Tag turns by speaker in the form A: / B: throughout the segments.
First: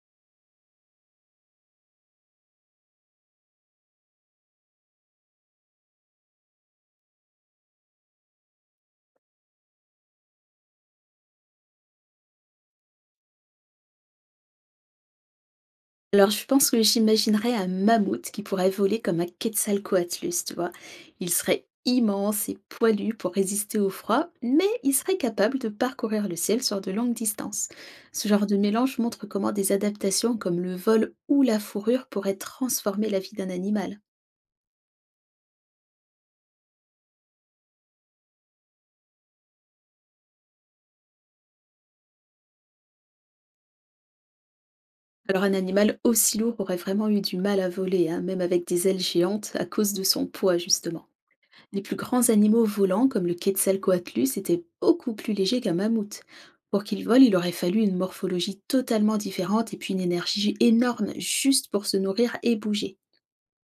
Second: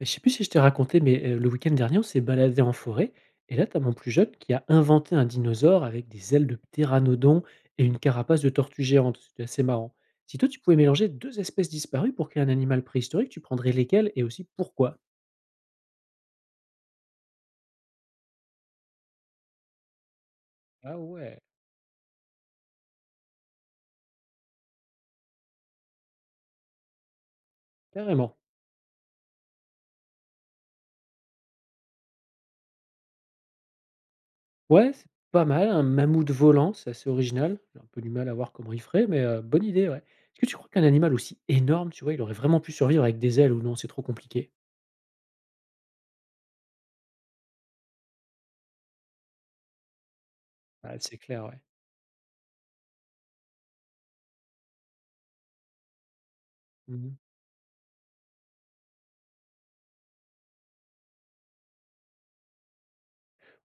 A: Et je sais plus si je t'ai raconté, mais le week-end dernier, on s'est baladé en forêt et là, t'as mon plus jeune qui a inventé un dinosaure avec des ailes de ptéranodon et une carapace de tortue géante. C'était assez marrant. Si toi, tu pouvais mélanger 2 espèces disparues pour créer un animal préhistorique, tu prendrais lesquelles et aussi pourquoi?
B: Alors, je pense que j'imaginerais un mammouth qui pourrait voler comme un Quetzalcoatlus, tu vois?
A: Ah
B: Il
A: ouais!
B: serait immense et poilu pour résister au froid, mais il serait capable de parcourir le ciel sur de longues distances. Ce
A: Carrément.
B: genre de mélange montre comment des adaptations comme le vol ou la fourrure pourraient transformer la vie d'un animal.
A: Ouais, c'est pas mal, un mammouth volant, c'est assez original. J'ai un peu du mal à voir comment il ferait, mais bonne idée, ouais. Est-ce que tu crois qu'un animal aussi énorme, tu vois, il aurait vraiment pu survivre avec des ailes ou non, c'est trop compliqué?
B: Alors, un animal aussi lourd aurait vraiment eu du mal à voler, hein, même avec des ailes géantes, à cause de son poids,
A: Ouais,
B: justement.
A: c'est clair, ouais.
B: Les plus grands animaux volants, comme le Quetzalcoatlus, étaient beaucoup plus légers qu'un mammouth. Pour qu'il
A: Mmh.
B: vole, il aurait fallu une morphologie totalement différente et puis une énergie énorme juste pour se nourrir et bouger.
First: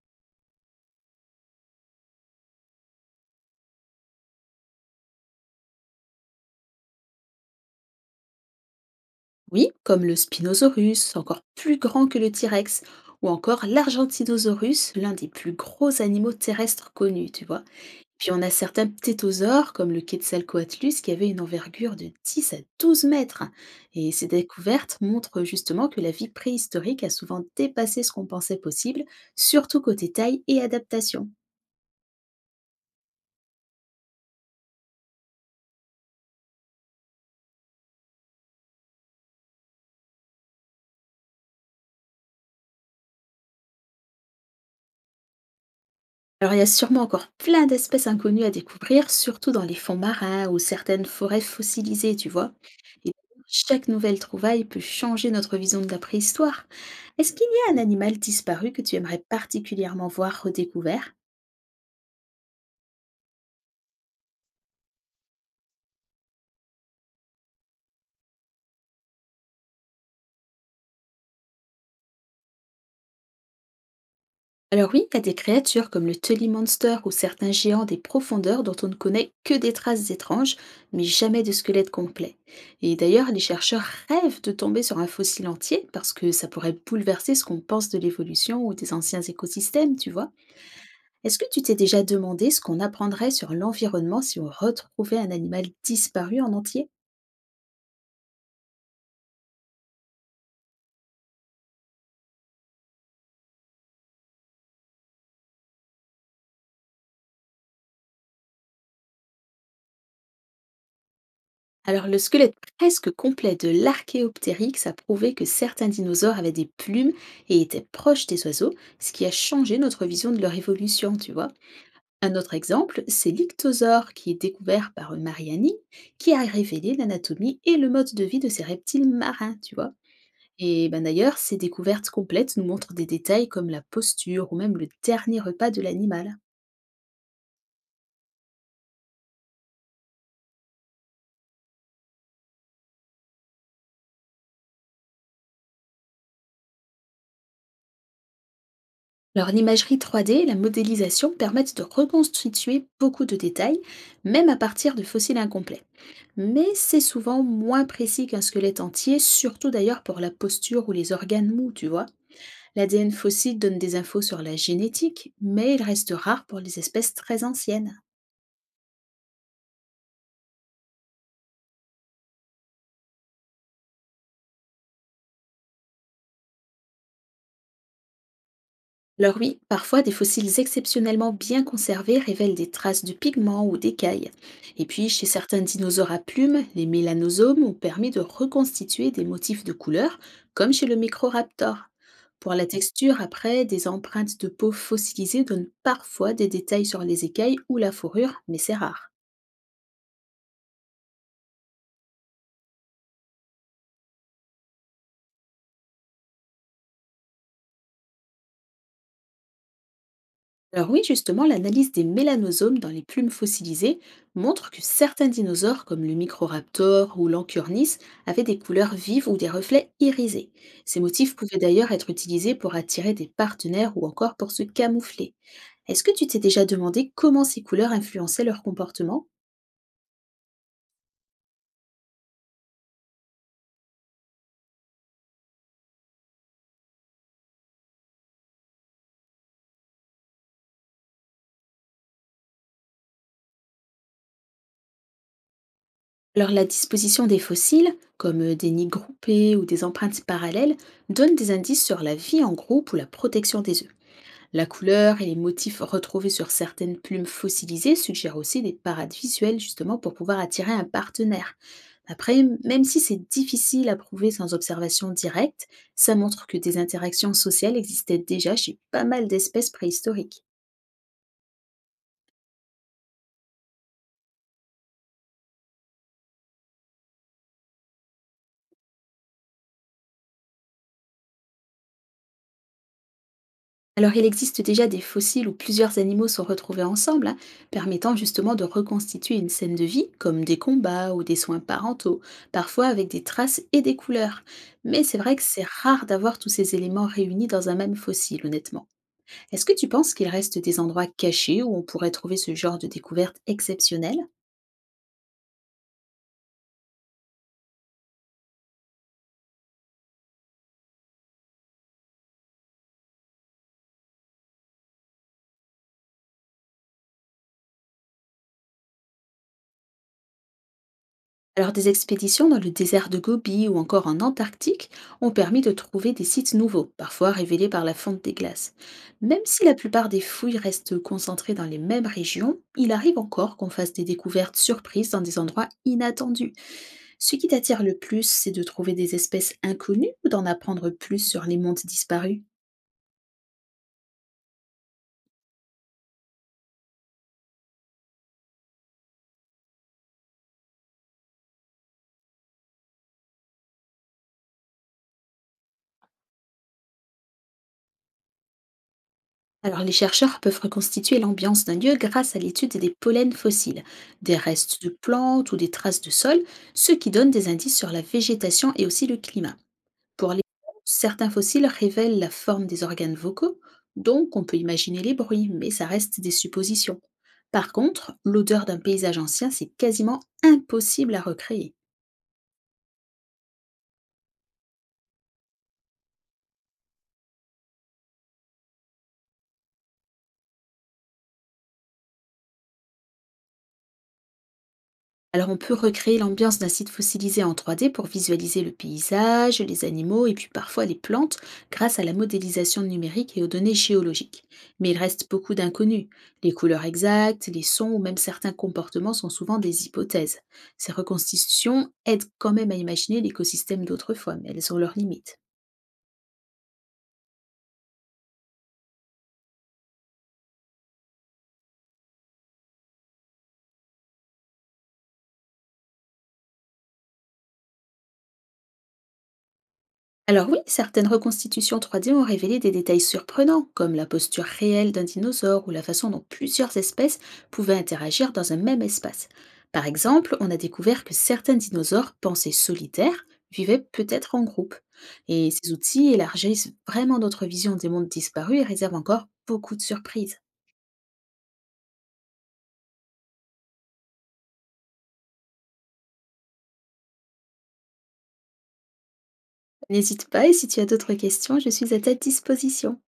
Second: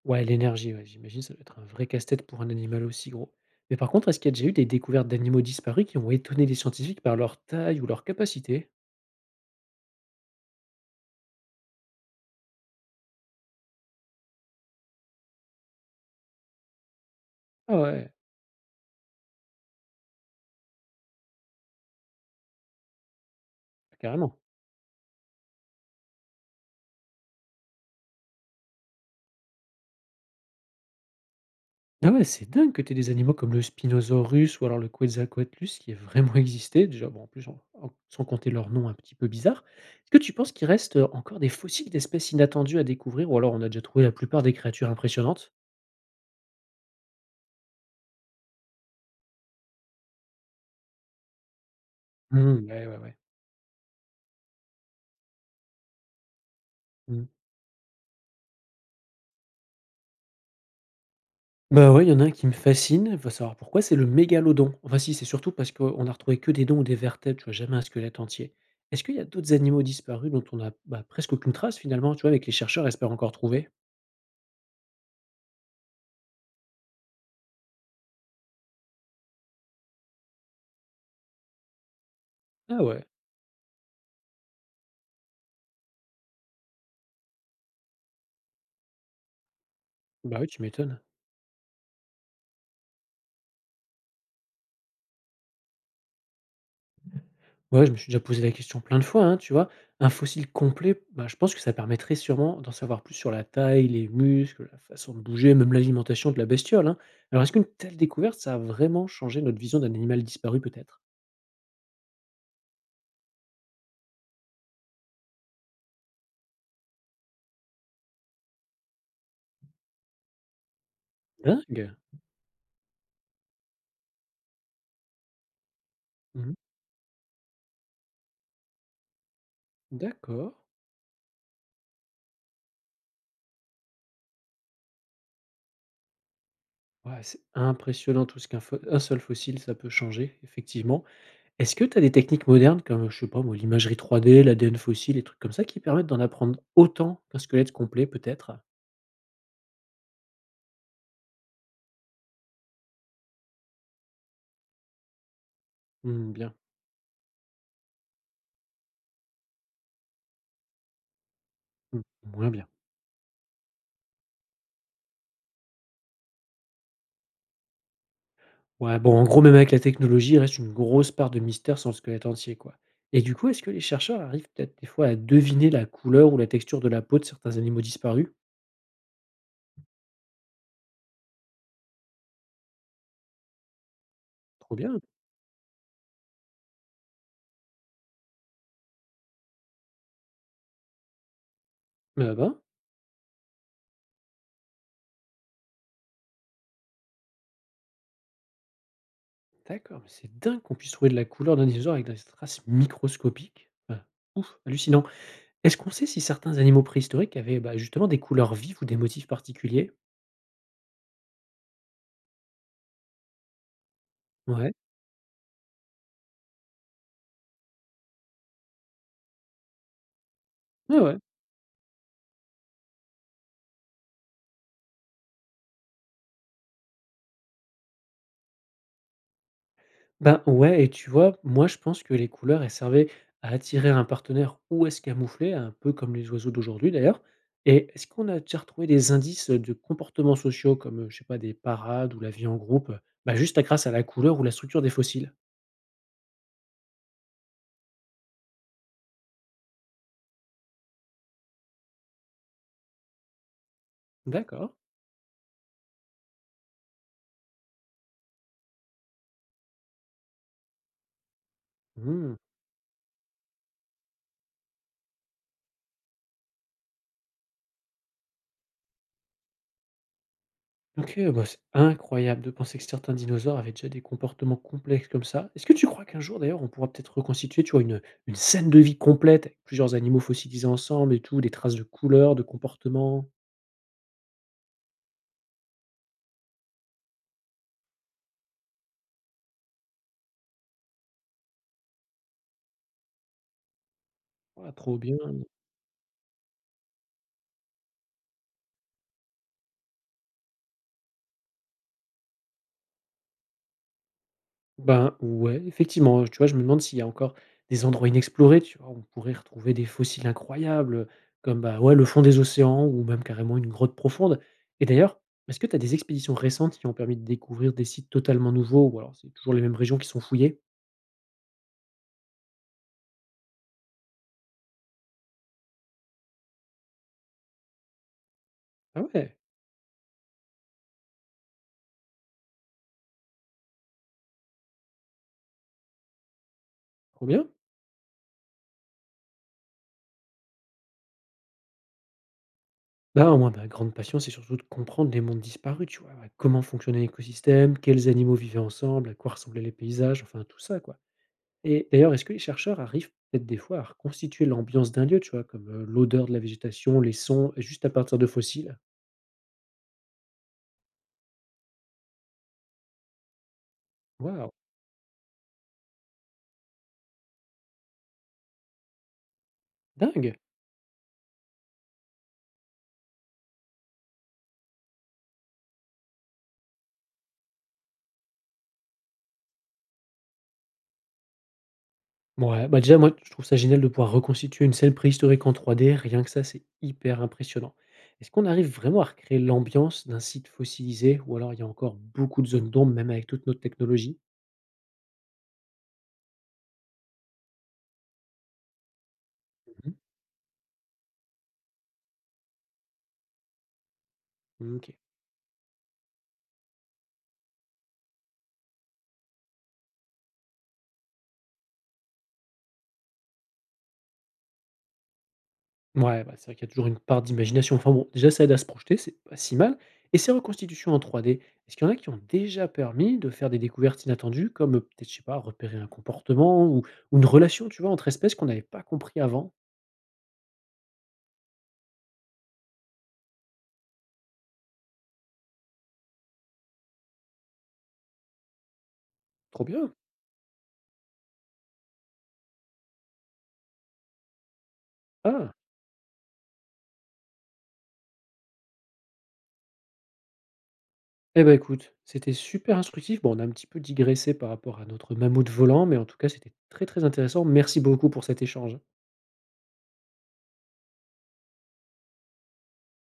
A: Ouais, l'énergie, ouais, j'imagine, ça doit être un vrai casse-tête pour un animal aussi gros. Mais par contre, est-ce qu'il y a déjà eu des découvertes d'animaux disparus qui ont étonné les scientifiques par leur taille ou leur capacité?
B: Oui, comme le Spinosaurus, encore plus grand que le T-Rex, ou encore l'Argentinosaurus, l'un des plus gros animaux terrestres connus, tu vois.
A: Ah ouais,
B: Puis on a certains ptétosaures, comme le Quetzalcoatlus, qui avait une envergure de 10 à 12 mètres. Et ces
A: carrément.
B: découvertes montrent justement que la vie préhistorique a souvent dépassé ce qu'on pensait possible, surtout côté taille et adaptation.
A: Ah ouais, c'est dingue que tu aies des animaux comme le Spinosaurus ou alors le Quetzalcoatlus qui aient vraiment existé. Déjà, bon, en plus, sans compter leur nom un petit peu bizarre. Est-ce que tu penses qu'il reste encore des fossiles d'espèces inattendues à découvrir ou alors on a déjà trouvé la plupart des créatures impressionnantes?
B: Alors, il y a sûrement encore plein d'espèces inconnues à découvrir, surtout dans les fonds marins ou certaines forêts fossilisées, tu vois.
A: Hmm, ouais, ouais,
B: Et
A: ouais.
B: chaque nouvelle trouvaille peut changer notre vision de la préhistoire.
A: Hmm.
B: Est-ce qu'il y a un animal disparu que tu aimerais particulièrement voir redécouvert?
A: Bah, ouais, il y en a un qui me fascine, va savoir pourquoi, c'est le mégalodon. Enfin si, c'est surtout parce qu'on a retrouvé que des dents ou des vertèbres, tu vois? Jamais un squelette entier. Est-ce qu'il y a d'autres animaux disparus dont on a, bah, presque aucune trace finalement, tu vois? Avec les chercheurs espèrent encore trouver?
B: Alors oui, il y a des créatures comme le Tully Monster ou certains géants des profondeurs dont on ne connaît que des traces étranges, mais jamais de squelette complet.
A: Ah
B: Et
A: ouais,
B: d'ailleurs, les chercheurs rêvent de tomber sur un fossile entier parce que ça pourrait bouleverser ce qu'on pense de l'évolution ou des anciens écosystèmes, tu vois.
A: bah, oui, tu m'étonnes.
B: Est-ce que tu t'es déjà demandé ce qu'on apprendrait sur l'environnement si on retrouvait un animal disparu en entier?
A: Ouais, je me suis déjà posé la question plein de fois, hein, tu vois? Un fossile complet, bah, je pense que ça permettrait sûrement d'en savoir plus sur la taille, les muscles, la façon de bouger, même l'alimentation de la bestiole, hein. Alors est-ce qu'une telle découverte, ça a vraiment changé notre vision d'un animal disparu peut-être?
B: Alors, le squelette presque complet de l'Archéoptérix a prouvé que certains dinosaures avaient des plumes et étaient proches des oiseaux, ce qui a changé notre vision de leur évolution, tu vois.
A: Dingue!
B: Un autre exemple, c'est l'ictosaure qui est découvert par Mariani, qui a
A: Mmh.
B: révélé l'anatomie et le mode de vie de ces reptiles marins, tu vois.
A: D'accord.
B: Et ben d'ailleurs, ces découvertes complètes nous montrent des détails comme la posture ou même le dernier repas de l'animal.
A: Ouais, c'est impressionnant tout ce qu'un fo un seul fossile, ça peut changer, effectivement. Est-ce que tu as des techniques modernes comme, je sais pas moi, l'imagerie 3D, l'ADN fossile, les trucs comme ça, qui permettent d'en apprendre autant qu'un squelette complet peut-être?
B: Alors l'imagerie 3D et la modélisation permettent de reconstituer beaucoup de détails, même à partir de fossiles incomplets.
A: Mmh, bien.
B: Mais c'est souvent moins précis qu'un squelette entier, surtout d'ailleurs pour la posture ou les organes mous, tu
A: Mmh,
B: vois.
A: moins bien.
B: L'ADN fossile donne des infos sur la génétique, mais il reste rare pour les espèces très anciennes.
A: Ouais, bon, en gros, même avec la technologie, il reste une grosse part de mystère sur le squelette entier, quoi. Et du coup, est-ce que les chercheurs arrivent peut-être des fois à deviner la couleur ou la texture de la peau de certains animaux disparus?
B: Alors oui, parfois des fossiles exceptionnellement bien conservés révèlent des traces de pigments ou d'écailles.
A: Trop
B: Et
A: bien.
B: puis, chez certains dinosaures à plumes, les mélanosomes ont permis de reconstituer des motifs de couleur, comme chez le Microraptor.
A: Ah
B: Pour
A: bah,
B: la texture, après, des empreintes de peau fossilisées donnent parfois des détails sur les écailles ou la fourrure, mais c'est rare.
A: d'accord, mais c'est dingue qu'on puisse trouver de la couleur d'un dinosaure avec des traces microscopiques. Ah, ouf, hallucinant. Est-ce qu'on sait si certains animaux préhistoriques avaient, bah, justement des couleurs vives ou des motifs particuliers?
B: Alors oui, justement, l'analyse des mélanosomes dans les plumes fossilisées montre
A: Ouais.
B: que certains dinosaures, comme le Microraptor ou l'Anchornis, avaient des couleurs vives ou des reflets irisés. Ces
A: Ouais, ouais.
B: motifs pouvaient d'ailleurs être utilisés pour attirer des partenaires ou encore pour se camoufler. Est-ce que tu t'es déjà demandé comment ces couleurs influençaient leur comportement?
A: Ben, ouais et tu vois, moi je pense que les couleurs, elles servaient à attirer un partenaire ou à se camoufler, un peu comme les oiseaux d'aujourd'hui d'ailleurs. Et est-ce qu'on a déjà retrouvé des indices de comportements sociaux comme, je sais pas, des parades ou la vie en groupe, bah, juste à grâce à la couleur ou la structure des fossiles?
B: Alors la disposition des fossiles, comme des nids groupés ou des empreintes parallèles, donne des indices sur la vie en groupe ou la protection des... La
A: D'accord.
B: couleur et les motifs retrouvés sur certaines plumes fossilisées suggèrent aussi des parades visuelles justement pour pouvoir attirer un partenaire.
A: Mmh.
B: Après, même si c'est difficile à prouver sans observation directe, ça montre que des interactions sociales existaient déjà chez pas mal d'espèces préhistoriques.
A: OK, bah, c'est incroyable de penser que certains dinosaures avaient déjà des comportements complexes comme ça. Est-ce que tu crois qu'un jour d'ailleurs on pourra peut-être reconstituer, tu vois, une scène de vie complète avec plusieurs animaux fossilisés ensemble et tout, des traces de couleurs, de comportements?
B: Alors il existe déjà des fossiles où plusieurs animaux sont retrouvés ensemble, hein, permettant justement de reconstituer une scène de vie, comme des combats ou des soins parentaux, parfois avec des traces et des couleurs.
A: Ah, trop
B: Mais c'est
A: bien.
B: vrai que c'est rare d'avoir tous ces éléments réunis dans un même fossile, honnêtement. Est-ce que tu penses qu'il reste des endroits cachés où on pourrait trouver ce genre de découverte exceptionnelle?
A: Ben ouais, effectivement, tu vois, je me demande s'il y a encore des endroits inexplorés, tu vois, où on pourrait retrouver des fossiles incroyables, comme bah ouais, le fond des océans ou même carrément une grotte profonde. Et d'ailleurs, est-ce que tu as des expéditions récentes qui ont permis de découvrir des sites totalement nouveaux ou alors c'est toujours les mêmes régions qui sont fouillées?
B: Alors des expéditions dans le désert de Gobi ou encore en Antarctique ont permis de trouver des sites nouveaux, parfois révélés par la fonte des glaces.
A: Ah ouais,
B: Même si la plupart des fouilles restent concentrées dans les mêmes régions, il arrive encore qu'on fasse des découvertes surprises dans des endroits inattendus.
A: trop
B: Ce qui
A: bien.
B: t'attire le plus, c'est de trouver des espèces inconnues ou d'en apprendre plus sur les mondes disparus.
A: Bah, moi, ma grande passion, c'est surtout de comprendre les mondes disparus, tu vois. Ouais, comment fonctionnait l'écosystème, quels animaux vivaient ensemble, à quoi ressemblaient les paysages, enfin tout ça, quoi. Et d'ailleurs, est-ce que les chercheurs arrivent peut-être des fois à reconstituer l'ambiance d'un lieu, tu vois, comme l'odeur de la végétation, les sons, juste à partir de fossiles?
B: Alors, les chercheurs peuvent reconstituer l'ambiance d'un lieu grâce à l'étude des pollens fossiles, des
A: Waouh,
B: restes de plantes ou des traces de sol, ce qui donne des indices sur la végétation et aussi le climat. Pour
A: dingue!
B: les certains fossiles révèlent la forme des organes vocaux, donc on peut imaginer les bruits, mais ça reste des suppositions. Par contre, l'odeur d'un paysage ancien, c'est quasiment impossible à recréer.
A: Ouais, bah déjà, moi, je trouve ça génial de pouvoir reconstituer une scène préhistorique en trois d rien que ça, c'est hyper impressionnant. Est-ce qu'on arrive vraiment à recréer l'ambiance d'un site fossilisé, ou alors il y a encore beaucoup de zones d'ombre, même avec toute notre technologie?
B: Alors on peut recréer l'ambiance d'un site fossilisé en 3D pour visualiser le paysage, les
A: Mmh.
B: animaux et puis parfois les plantes grâce à la modélisation numérique et aux données géologiques.
A: Mmh,
B: Mais
A: OK.
B: il reste beaucoup d'inconnus. Les couleurs exactes, les sons ou même certains comportements sont souvent des hypothèses. Ces reconstitutions aident quand même à imaginer l'écosystème d'autrefois, mais elles ont leurs limites.
A: Ouais, bah, c'est vrai qu'il y a toujours une part d'imagination. Enfin bon, déjà ça aide à se projeter, c'est pas si mal et ces reconstitutions en trois d est-ce qu'il y en a qui ont déjà permis de faire des découvertes inattendues comme, peut-être, je sais pas, repérer un comportement ou une relation, tu vois, entre espèces qu'on n'avait pas compris avant?
B: Alors oui, certaines reconstitutions 3D ont révélé des détails surprenants, comme la posture réelle d'un dinosaure ou la façon dont plusieurs espèces pouvaient interagir dans un même espace.
A: Trop
B: Par
A: bien.
B: exemple, on a découvert que certains dinosaures pensés solitaires vivaient peut-être en groupe. Et
A: Ah!
B: ces outils élargissent vraiment notre vision des mondes disparus et réservent encore beaucoup de surprises.
A: Eh ben écoute, c'était super instructif. Bon, on a un petit peu digressé par rapport à notre mammouth volant, mais en tout cas, c'était très, très intéressant. Merci beaucoup pour cet échange.
B: N'hésite pas et si tu as d'autres questions, je suis à ta disposition.